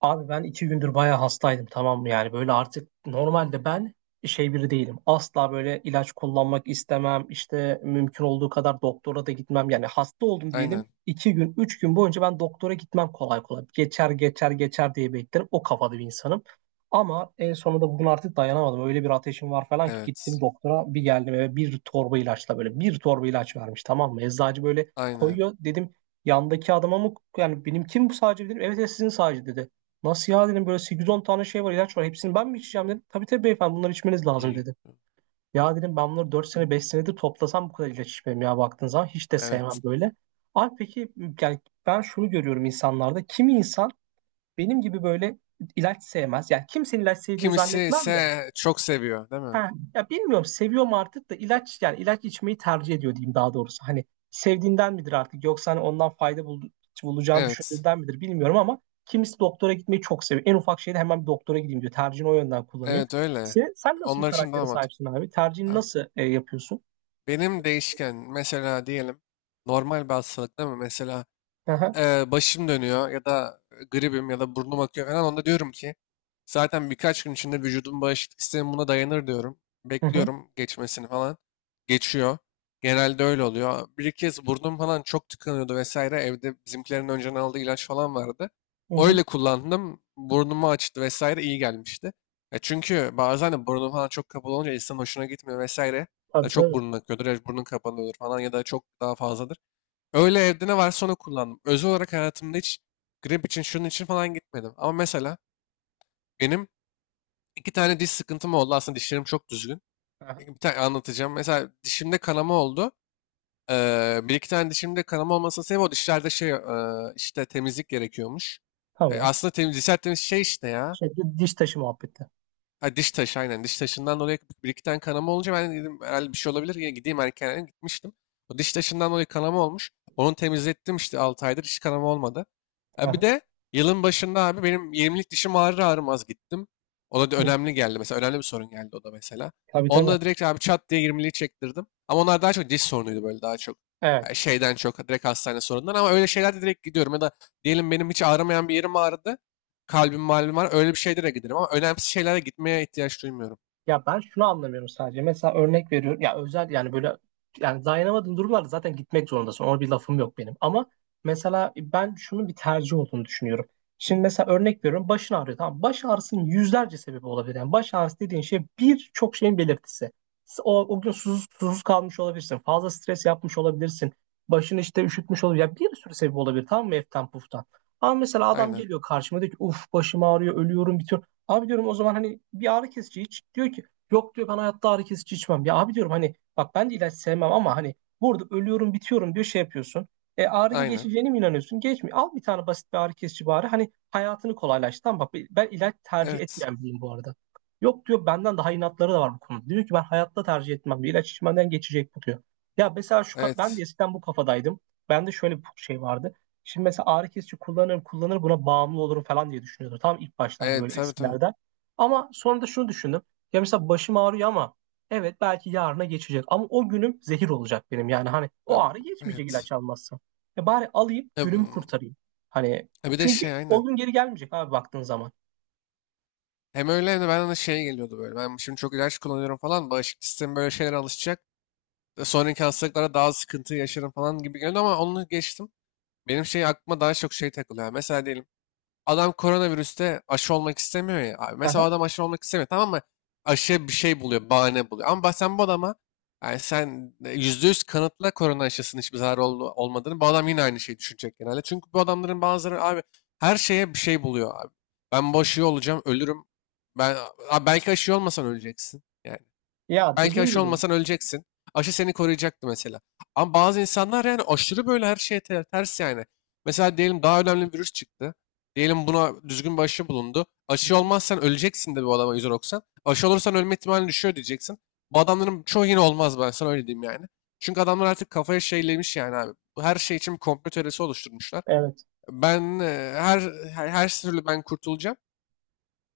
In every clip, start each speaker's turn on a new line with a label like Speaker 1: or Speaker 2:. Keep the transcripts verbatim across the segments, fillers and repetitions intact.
Speaker 1: Abi ben iki gündür bayağı hastaydım, tamam mı? Yani böyle artık normalde ben şey biri değilim. Asla böyle ilaç kullanmak istemem, işte mümkün olduğu kadar doktora da gitmem. Yani hasta oldum diyelim,
Speaker 2: Aynen.
Speaker 1: iki gün üç gün boyunca ben doktora gitmem kolay kolay. Geçer geçer geçer diye beklerim, o kafada bir insanım. Ama en sonunda bugün artık dayanamadım, öyle bir ateşim var falan ki gittim
Speaker 2: Evet.
Speaker 1: doktora, bir geldim eve bir torba ilaçla, böyle bir torba ilaç vermiş, tamam mı? Eczacı böyle
Speaker 2: Aynen.
Speaker 1: koyuyor, dedim yandaki adama mı yani benim, kim bu sadece dedim, evet evet, sizin sadece, dedi. Nasıl ya, dedim, böyle sekiz on tane şey var, ilaç var, hepsini ben mi içeceğim dedim. Tabii tabii beyefendi, bunları içmeniz lazım
Speaker 2: Y-
Speaker 1: dedi. Ya dedim, ben bunları dört sene beş senedir toplasam bu kadar ilaç içmem ya, baktığın zaman hiç de
Speaker 2: Evet.
Speaker 1: sevmem böyle. Abi peki, yani ben şunu görüyorum insanlarda, kimi insan benim gibi böyle ilaç sevmez. Yani kimsenin ilaç sevdiğini
Speaker 2: Kimisi
Speaker 1: zannetmem de.
Speaker 2: ise çok seviyor, değil mi?
Speaker 1: Ha, ya bilmiyorum, seviyorum artık da ilaç, yani ilaç içmeyi tercih ediyor diyeyim daha doğrusu. Hani sevdiğinden midir artık, yoksa hani ondan fayda bul bulacağını
Speaker 2: Evet.
Speaker 1: düşündüğünden midir bilmiyorum, ama kimisi doktora gitmeyi çok seviyor. En ufak şeyde hemen bir doktora gideyim diyor. Tercihini o yönden kullanıyor.
Speaker 2: Evet öyle.
Speaker 1: Sen, sen nasıl bir
Speaker 2: Onlar için
Speaker 1: karaktere
Speaker 2: daha mantıklı.
Speaker 1: sahipsin abi? Tercihini
Speaker 2: Abi,
Speaker 1: nasıl e, yapıyorsun?
Speaker 2: benim değişken mesela diyelim normal bir hastalıkta mı? Mesela
Speaker 1: Aha,
Speaker 2: e, başım dönüyor ya da gribim ya da burnum akıyor falan onda diyorum ki zaten birkaç gün içinde vücudum bağışıklık sistemi buna dayanır diyorum.
Speaker 1: hı hı,
Speaker 2: Bekliyorum geçmesini falan. Geçiyor. Genelde öyle oluyor. Bir iki kez burnum falan çok tıkanıyordu vesaire. Evde bizimkilerin önceden aldığı ilaç falan vardı.
Speaker 1: hı hı.
Speaker 2: Öyle kullandım. Burnumu açtı vesaire iyi gelmişti. Ya çünkü bazen de burnum falan çok kapalı olunca insanın hoşuna gitmiyor vesaire. Ya
Speaker 1: Tabii
Speaker 2: çok
Speaker 1: tabii.
Speaker 2: burnun akıyordur ya burnun kapanıyordur falan ya da çok daha fazla. Öyle evde ne varsa onu kullandım. Özel olarak hayatımda hiç grip için şunun için falan gitmedim. Ama mesela benim iki tane diş sıkıntım oldu. Aslında dişlerim çok düzgün.
Speaker 1: Aha,
Speaker 2: Bir tane anlatacağım. Mesela dişimde kanama oldu. Ee, bir iki tane dişimde kanama olmasının sebebi o dişlerde şey e, işte temizlik gerekiyormuş. E,
Speaker 1: tamam.
Speaker 2: aslında temiz, dişler temiz şey işte ya.
Speaker 1: Şey, di- diş taşı muhabbeti.
Speaker 2: Ha, diş taşı aynen. Diş taşından dolayı bir iki tane kanama olunca ben dedim herhalde bir şey olabilir. Yine gideyim erken gitmiştim. O diş taşından dolayı kanama olmuş. Onu temizlettim işte altı aydır hiç kanama olmadı. Ha, bir
Speaker 1: Aha,
Speaker 2: de yılın başında abi benim yirmilik dişim ağrır ağrımaz gittim. O da
Speaker 1: hı.
Speaker 2: önemli geldi mesela. Önemli bir sorun geldi o da mesela.
Speaker 1: Tabii
Speaker 2: Onda
Speaker 1: tabii.
Speaker 2: da direkt abi çat diye yirmiliği çektirdim. Ama onlar daha çok diş sorunuydu böyle daha çok. Yani
Speaker 1: Evet.
Speaker 2: şeyden çok direkt hastane sorunundan ama öyle şeylerde direkt gidiyorum. Ya da diyelim benim hiç ağrımayan bir yerim ağrıdı, kalbim malum var. Öyle bir şeylere giderim ama önemsiz şeylere gitmeye ihtiyaç duymuyorum.
Speaker 1: Ya ben şunu anlamıyorum sadece. Mesela örnek veriyorum. Ya özel, yani böyle, yani dayanamadığın durumlarda zaten gitmek zorundasın. Ona bir lafım yok benim. Ama mesela ben şunun bir tercih olduğunu düşünüyorum. Şimdi mesela örnek veriyorum. Başın ağrıyor. Tamam. Baş ağrısının yüzlerce sebebi olabilir. Yani baş ağrısı dediğin şey birçok şeyin belirtisi. O, o gün susuz, susuz kalmış olabilirsin. Fazla stres yapmış olabilirsin. Başın işte üşütmüş olabilir. Yani bir sürü sebebi olabilir. Tamam mı? Eften puftan. Ama mesela adam
Speaker 2: Aynen.
Speaker 1: geliyor karşıma, diyor ki uf başım ağrıyor, ölüyorum bitiyor. Abi diyorum o zaman hani bir ağrı kesici iç. Diyor ki yok diyor, ben hayatta ağrı kesici içmem. Ya abi diyorum, hani bak ben de ilaç sevmem, ama hani burada ölüyorum bitiyorum diyor, şey yapıyorsun. E ağrın
Speaker 2: Aynen.
Speaker 1: geçeceğine mi inanıyorsun? Geçmiyor. Al bir tane basit bir ağrı kesici bari. Hani hayatını kolaylaştır. Tamam, bak ben ilaç tercih
Speaker 2: Evet.
Speaker 1: etmeyen biriyim bu arada. Yok diyor, benden daha inatları da var bu konuda. Diyor ki ben hayatta tercih etmem diyor. İlaç içmeden geçecek bu diyor. Ya mesela şu ka- ben de
Speaker 2: Evet.
Speaker 1: eskiden bu kafadaydım. Bende şöyle bir şey vardı. Şimdi mesela ağrı kesici kullanırım kullanırım, buna bağımlı olurum falan diye düşünüyordum. Tam ilk başlarda,
Speaker 2: Evet.
Speaker 1: böyle
Speaker 2: Tabii tabii.
Speaker 1: eskilerde. Ama sonra da şunu düşündüm. Ya mesela başım ağrıyor ama evet belki yarına geçecek. Ama o günüm zehir olacak benim. Yani hani o
Speaker 2: Tab-
Speaker 1: ağrı geçmeyecek
Speaker 2: Evet.
Speaker 1: ilaç almazsam. E bari alayım,
Speaker 2: Ya
Speaker 1: günümü
Speaker 2: bu-
Speaker 1: kurtarayım. Hani
Speaker 2: ya bir de
Speaker 1: çünkü
Speaker 2: şey
Speaker 1: o
Speaker 2: aynen.
Speaker 1: gün geri gelmeyecek abi baktığın zaman.
Speaker 2: Hem öyle hem de bana da şey geliyordu böyle. Ben şimdi çok ilaç kullanıyorum falan. Bağışıklık sistemi böyle şeylere alışacak. Ve sonraki hastalıklara daha sıkıntı yaşarım falan gibi geliyordu ama onu geçtim. Benim şey aklıma daha çok şey takılıyor. Mesela diyelim adam koronavirüste aşı olmak istemiyor ya. Abi, mesela
Speaker 1: Aha.
Speaker 2: o adam aşı olmak istemiyor, tamam mı? Aşıya bir şey buluyor, bahane buluyor. Ama bak sen bu adama yani sen e, yüzde yüz kanıtla korona aşısının hiçbir zararı ol- olmadığını. Bu adam yine aynı şeyi düşünecek genelde. Çünkü bu adamların bazıları abi her şeye bir şey buluyor abi. Ben bu aşıyı olacağım, ölürüm. Ben, Abi belki aşı olmasan öleceksin. Yani
Speaker 1: Ya
Speaker 2: belki
Speaker 1: dediğin
Speaker 2: aşı
Speaker 1: gibi.
Speaker 2: olmasan öleceksin. Aşı seni koruyacaktı mesela. Ama bazı insanlar yani aşırı böyle her şeye ter- ters yani. Mesela diyelim daha önemli bir virüs çıktı. Diyelim buna düzgün bir aşı bulundu.
Speaker 1: Hı hı.
Speaker 2: Aşı olmazsan öleceksin de bu adama yüzde doksan. Aşı olursan ölme ihtimali düşüyor diyeceksin. Bu adamların çoğu yine olmaz ben sana öyle diyeyim yani. Çünkü adamlar artık kafaya şeylemiş yani abi. Bu her şey için bir komplo teorisi oluşturmuşlar.
Speaker 1: Evet.
Speaker 2: Ben e, her her, her türlü ben kurtulacağım.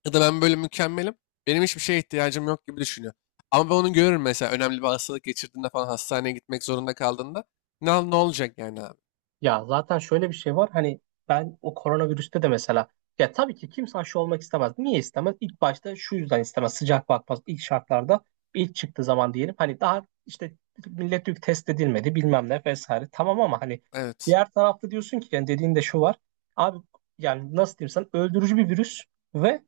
Speaker 2: Ya da ben böyle mükemmelim. Benim hiçbir şeye ihtiyacım yok gibi düşünüyor. Ama ben onu görürüm mesela önemli bir hastalık geçirdiğinde falan hastaneye gitmek zorunda kaldığında. Ne, ne olacak yani abi?
Speaker 1: Ya zaten şöyle bir şey var, hani ben o koronavirüste de mesela, ya tabii ki kimse aşı olmak istemez. Niye istemez? İlk başta şu yüzden istemez. Sıcak bakmaz ilk şartlarda, ilk çıktığı zaman diyelim, hani daha işte millet yük test edilmedi bilmem ne vesaire, tamam, ama hani
Speaker 2: Evet.
Speaker 1: diğer tarafta diyorsun ki, yani dediğin de şu var. Abi, yani nasıl diyeyim sana, öldürücü bir virüs ve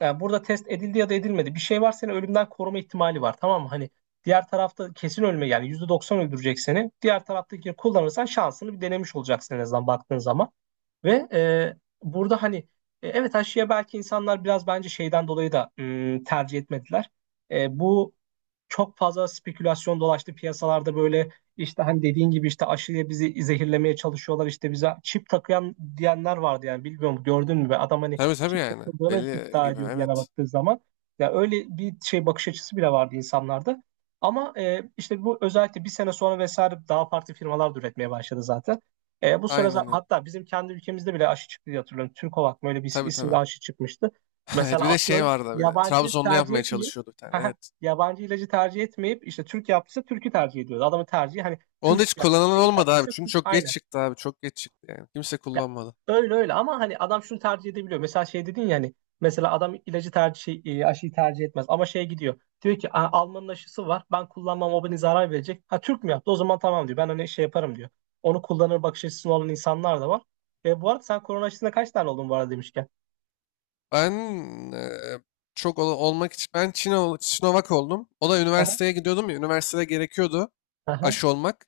Speaker 1: yani burada test edildi ya da edilmedi. Bir şey var, seni ölümden koruma ihtimali var. Tamam mı? Hani diğer tarafta kesin ölme, yani yüzde doksan öldürecek seni. Diğer taraftakini kullanırsan şansını bir denemiş olacaksın en azından, baktığın zaman. Ve e, burada hani e, evet aşıya belki insanlar biraz bence şeyden dolayı da hmm, tercih etmediler. E, bu çok fazla spekülasyon dolaştı piyasalarda, böyle işte hani dediğin gibi, işte aşıya bizi zehirlemeye çalışıyorlar, işte bize çip takıyan diyenler vardı, yani bilmiyorum, gördün mü be adam hani
Speaker 2: Tabii tabii
Speaker 1: çip
Speaker 2: yani.
Speaker 1: takıldığını
Speaker 2: Deli
Speaker 1: iddia
Speaker 2: gibi
Speaker 1: ediyordu, yana
Speaker 2: evet.
Speaker 1: baktığı zaman. Ya öyle bir şey, bakış açısı bile vardı insanlarda. Ama e, işte bu özellikle bir sene sonra vesaire daha farklı firmalar da üretmeye başladı zaten. E, bu süre zar-
Speaker 2: Aynen öyle.
Speaker 1: hatta bizim kendi ülkemizde bile aşı çıktı diye hatırlıyorum. Türkovak mı, öyle bir
Speaker 2: Tabii
Speaker 1: isimli
Speaker 2: tabii.
Speaker 1: aşı çıkmıştı.
Speaker 2: Evet bir
Speaker 1: Mesela
Speaker 2: de şey
Speaker 1: atıyorum
Speaker 2: vardı bir de.
Speaker 1: yabancı
Speaker 2: Trabzonlu
Speaker 1: tercih
Speaker 2: yapmaya
Speaker 1: etmeyip
Speaker 2: çalışıyordu bir tane evet.
Speaker 1: yabancı ilacı tercih etmeyip, işte Türk yaptıysa Türk'ü tercih ediyordu. Adamın tercihi hani
Speaker 2: Onu da
Speaker 1: Türk,
Speaker 2: hiç
Speaker 1: yani
Speaker 2: kullanılan
Speaker 1: benim
Speaker 2: olmadı abi.
Speaker 1: yaptıysa
Speaker 2: Çünkü
Speaker 1: Türk
Speaker 2: çok geç
Speaker 1: aynı.
Speaker 2: çıktı abi. Çok geç çıktı yani. Kimse
Speaker 1: Ya,
Speaker 2: kullanmadı.
Speaker 1: öyle öyle, ama hani adam şunu tercih edebiliyor. Mesela şey dedin ya, hani mesela adam ilacı tercih şey, e, aşıyı tercih etmez, ama şeye gidiyor. Diyor ki "Aa, Alman'ın aşısı var. Ben kullanmam, o beni zarar verecek. Ha, Türk mü yaptı? O zaman tamam diyor. Ben hani şey yaparım diyor." Onu kullanır, bakış açısı olan insanlar da var. E, bu arada sen korona aşısına kaç tane oldun bu arada, demişken.
Speaker 2: Ben eee, çok ol- olmak için ben Çino, Sinovac oldum. O da
Speaker 1: Aha,
Speaker 2: üniversiteye gidiyordum ya. Üniversitede gerekiyordu
Speaker 1: aha,
Speaker 2: aşı olmak.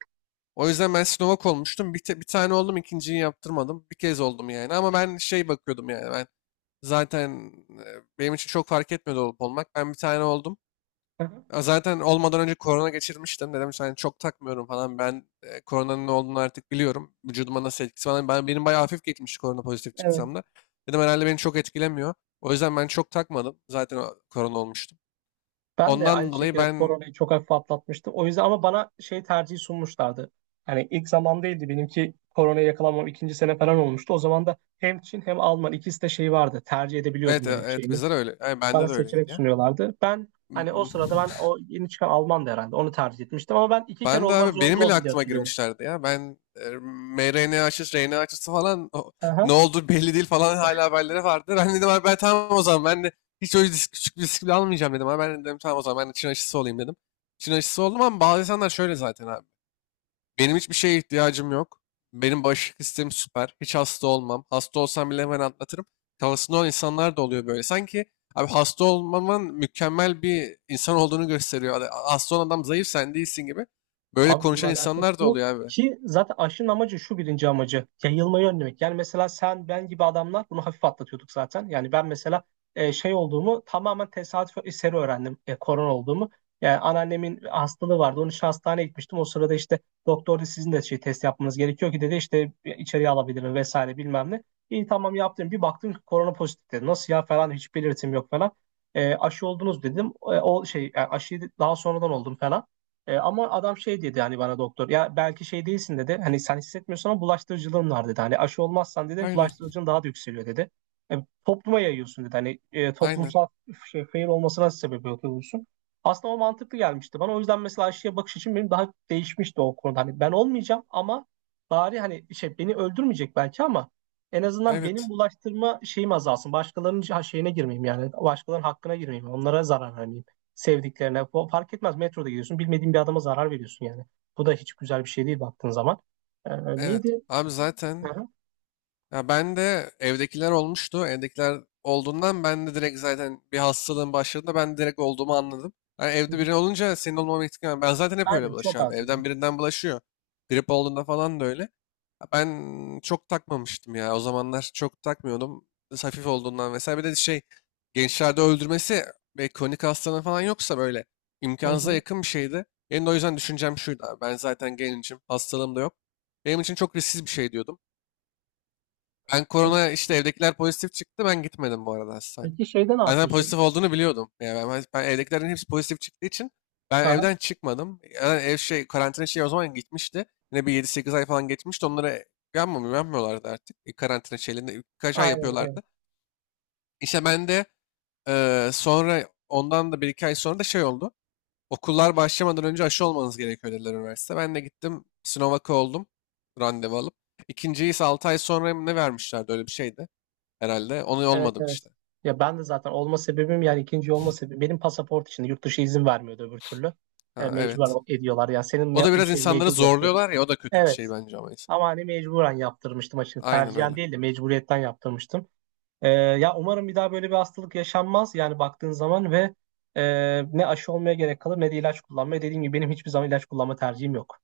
Speaker 2: O yüzden ben Sinovac olmuştum. Bir, te- bir tane oldum, ikinciyi yaptırmadım. Bir kez oldum yani. Ama ben şey bakıyordum yani ben zaten e, benim için çok fark etmedi olup olmak. Ben bir tane oldum.
Speaker 1: aha.
Speaker 2: Ya zaten olmadan önce korona geçirmiştim. Dedim yani çok takmıyorum falan. Ben e, koronanın ne olduğunu artık biliyorum. Vücuduma nasıl etkisi falan. Ben, benim bayağı hafif geçmişti korona pozitif
Speaker 1: Evet.
Speaker 2: çıksam da. Dedim herhalde beni çok etkilemiyor. O yüzden ben çok takmadım. Zaten o- korona olmuştum.
Speaker 1: Ben de aynı
Speaker 2: Ondan dolayı
Speaker 1: şekilde
Speaker 2: ben
Speaker 1: koronayı çok hafif atlatmıştım. O yüzden, ama bana şey tercihi sunmuşlardı. Yani ilk zamandaydı benimki, koronaya yakalanmam ikinci sene falan olmuştu. O zaman da hem Çin hem Alman ikisi de şey vardı. Tercih
Speaker 2: evet
Speaker 1: edebiliyordum
Speaker 2: e-
Speaker 1: benim
Speaker 2: evet
Speaker 1: şeyimi.
Speaker 2: bizler öyle. Yani
Speaker 1: Bana
Speaker 2: bende de
Speaker 1: seçenek
Speaker 2: öyleydi
Speaker 1: sunuyorlardı. Ben
Speaker 2: ya.
Speaker 1: hani o sırada ben o yeni çıkan Alman'dı herhalde. Onu tercih etmiştim ama ben iki kere
Speaker 2: Ben de
Speaker 1: olmak
Speaker 2: abi
Speaker 1: zorunda
Speaker 2: benim bile
Speaker 1: oldum diye
Speaker 2: aklıma
Speaker 1: hatırlıyorum.
Speaker 2: girmişlerdi ya. Ben e, m R N A aşısı, R N A aşısı falan o- ne oldu belli değil falan hala haberleri vardı. Ben dedim abi ben tamam o zaman ben de hiç öyle risk, küçük bir risk bile almayacağım dedim. Abi ben dedim tamam o zaman ben de Çin aşısı olayım dedim. Çin aşısı oldum ama bazı insanlar şöyle zaten abi. Benim hiçbir şeye ihtiyacım yok. Benim bağışıklık sistemim süper. Hiç hasta olmam. Hasta olsam bile hemen atlatırım. Kafasında olan insanlar da oluyor böyle. Sanki abi hasta olmaman mükemmel bir insan olduğunu gösteriyor. Hani hasta olan adam zayıf sen değilsin gibi. Böyle
Speaker 1: Abi bununla
Speaker 2: konuşan
Speaker 1: alakası
Speaker 2: insanlar da
Speaker 1: yok.
Speaker 2: oluyor abi.
Speaker 1: Ki zaten aşının amacı şu, birinci amacı, yayılmayı önlemek. Yani mesela sen ben gibi adamlar bunu hafif atlatıyorduk zaten. Yani ben mesela e, şey olduğumu tamamen tesadüf eseri öğrendim. E, korona olduğumu. Yani anneannemin hastalığı vardı. Onun için hastaneye gitmiştim. O sırada işte doktor dedi, sizin de şey test yapmanız gerekiyor ki dedi, işte e, içeriye alabilirim vesaire bilmem ne. İyi tamam, yaptım. Bir baktım ki korona pozitif dedi. Nasıl ya falan, hiç belirtim yok falan. E, aşı oldunuz dedim. E, o şey yani aşıyı daha sonradan oldum falan. E, ama adam şey dedi, hani bana doktor ya belki şey değilsin dedi. Hani sen hissetmiyorsun ama bulaştırıcılığın var dedi. Hani aşı olmazsan dedi
Speaker 2: Aynen.
Speaker 1: bulaştırıcılığın daha da yükseliyor dedi. E, topluma yayıyorsun dedi. Hani e,
Speaker 2: Aynen.
Speaker 1: toplumsal şey, fail olmasına sebep oluyorsun. Aslında o mantıklı gelmişti bana. O yüzden mesela aşıya bakış için benim daha değişmişti o konuda. Hani ben olmayacağım ama bari hani şey beni öldürmeyecek belki, ama en azından benim
Speaker 2: Evet.
Speaker 1: bulaştırma şeyim azalsın. Başkalarının şey, şeyine girmeyeyim yani. Başkalarının hakkına girmeyeyim. Onlara zarar vermeyeyim, sevdiklerine. O fark etmez, metroda gidiyorsun, bilmediğin bir adama zarar veriyorsun yani. Bu da hiç güzel bir şey değil, baktığın zaman. Ee,
Speaker 2: Evet.
Speaker 1: neydi?
Speaker 2: Abi
Speaker 1: Hı
Speaker 2: zaten.
Speaker 1: hı.
Speaker 2: Ya ben de evdekiler olmuştu. Evdekiler olduğundan ben de direkt zaten bir hastalığın başladığında ben direkt olduğumu anladım. Yani
Speaker 1: Hı hı.
Speaker 2: evde biri olunca senin olmama ihtimali. Ben zaten hep öyle
Speaker 1: Aynen, çok
Speaker 2: bulaşıyorum, abi.
Speaker 1: az yani.
Speaker 2: Evden birinden bulaşıyor. Grip olduğunda falan da öyle. Ya ben çok takmamıştım ya. O zamanlar çok takmıyordum. Biraz hafif olduğundan vesaire. Bir de şey gençlerde öldürmesi ve kronik hastalığı falan yoksa böyle
Speaker 1: Hı
Speaker 2: imkansıza
Speaker 1: hı.
Speaker 2: yakın bir şeydi. Benim de o yüzden düşüncem şuydu abi. Ben zaten gencim. Hastalığım da yok. Benim için çok risksiz bir şey diyordum. Ben
Speaker 1: E,
Speaker 2: korona işte evdekiler pozitif çıktı. Ben gitmedim bu arada hastaneye.
Speaker 1: peki şeyde ne
Speaker 2: Ben zaten
Speaker 1: yapıyorsun?
Speaker 2: pozitif olduğunu biliyordum. Yani ben, ben evdekilerin hepsi pozitif çıktığı için ben
Speaker 1: Aha,
Speaker 2: evden çıkmadım. Yani ev şey karantina şey o zaman gitmişti. Yine bir yedi sekiz ay falan geçmişti. Onlara yapmamıyor, yapmıyorlardı artık. E, karantina şeylerini birkaç ay
Speaker 1: aynen aynen.
Speaker 2: yapıyorlardı. İşte ben de e, sonra ondan da bir iki ay sonra da şey oldu. Okullar başlamadan önce aşı olmanız gerekiyor dediler üniversite. Ben de gittim Sinovac'a oldum randevu alıp. İkinciyi ise altı ay sonra mı ne vermişlerdi öyle bir şeydi herhalde. Onu
Speaker 1: Evet
Speaker 2: olmadım
Speaker 1: evet, evet.
Speaker 2: işte.
Speaker 1: Ya ben de zaten olma sebebim, yani ikinci olma sebebim benim pasaport için, yurt dışı izin vermiyordu öbür türlü. E,
Speaker 2: Ha, evet.
Speaker 1: mecburen ediyorlar yani, senin
Speaker 2: O
Speaker 1: me
Speaker 2: da biraz
Speaker 1: şey
Speaker 2: insanları
Speaker 1: mecbur bırakıyordu.
Speaker 2: zorluyorlar ya o da kötü bir şey
Speaker 1: Evet.
Speaker 2: bence ama.
Speaker 1: Ama hani mecburen yaptırmıştım açıkçası.
Speaker 2: Aynen
Speaker 1: Tercihen
Speaker 2: öyle.
Speaker 1: değil de mecburiyetten yaptırmıştım. Ee, ya umarım bir daha böyle bir hastalık yaşanmaz, yani baktığın zaman, ve e, ne aşı olmaya gerek kalır ne de ilaç kullanmaya. Dediğim gibi benim hiçbir zaman ilaç kullanma tercihim yok.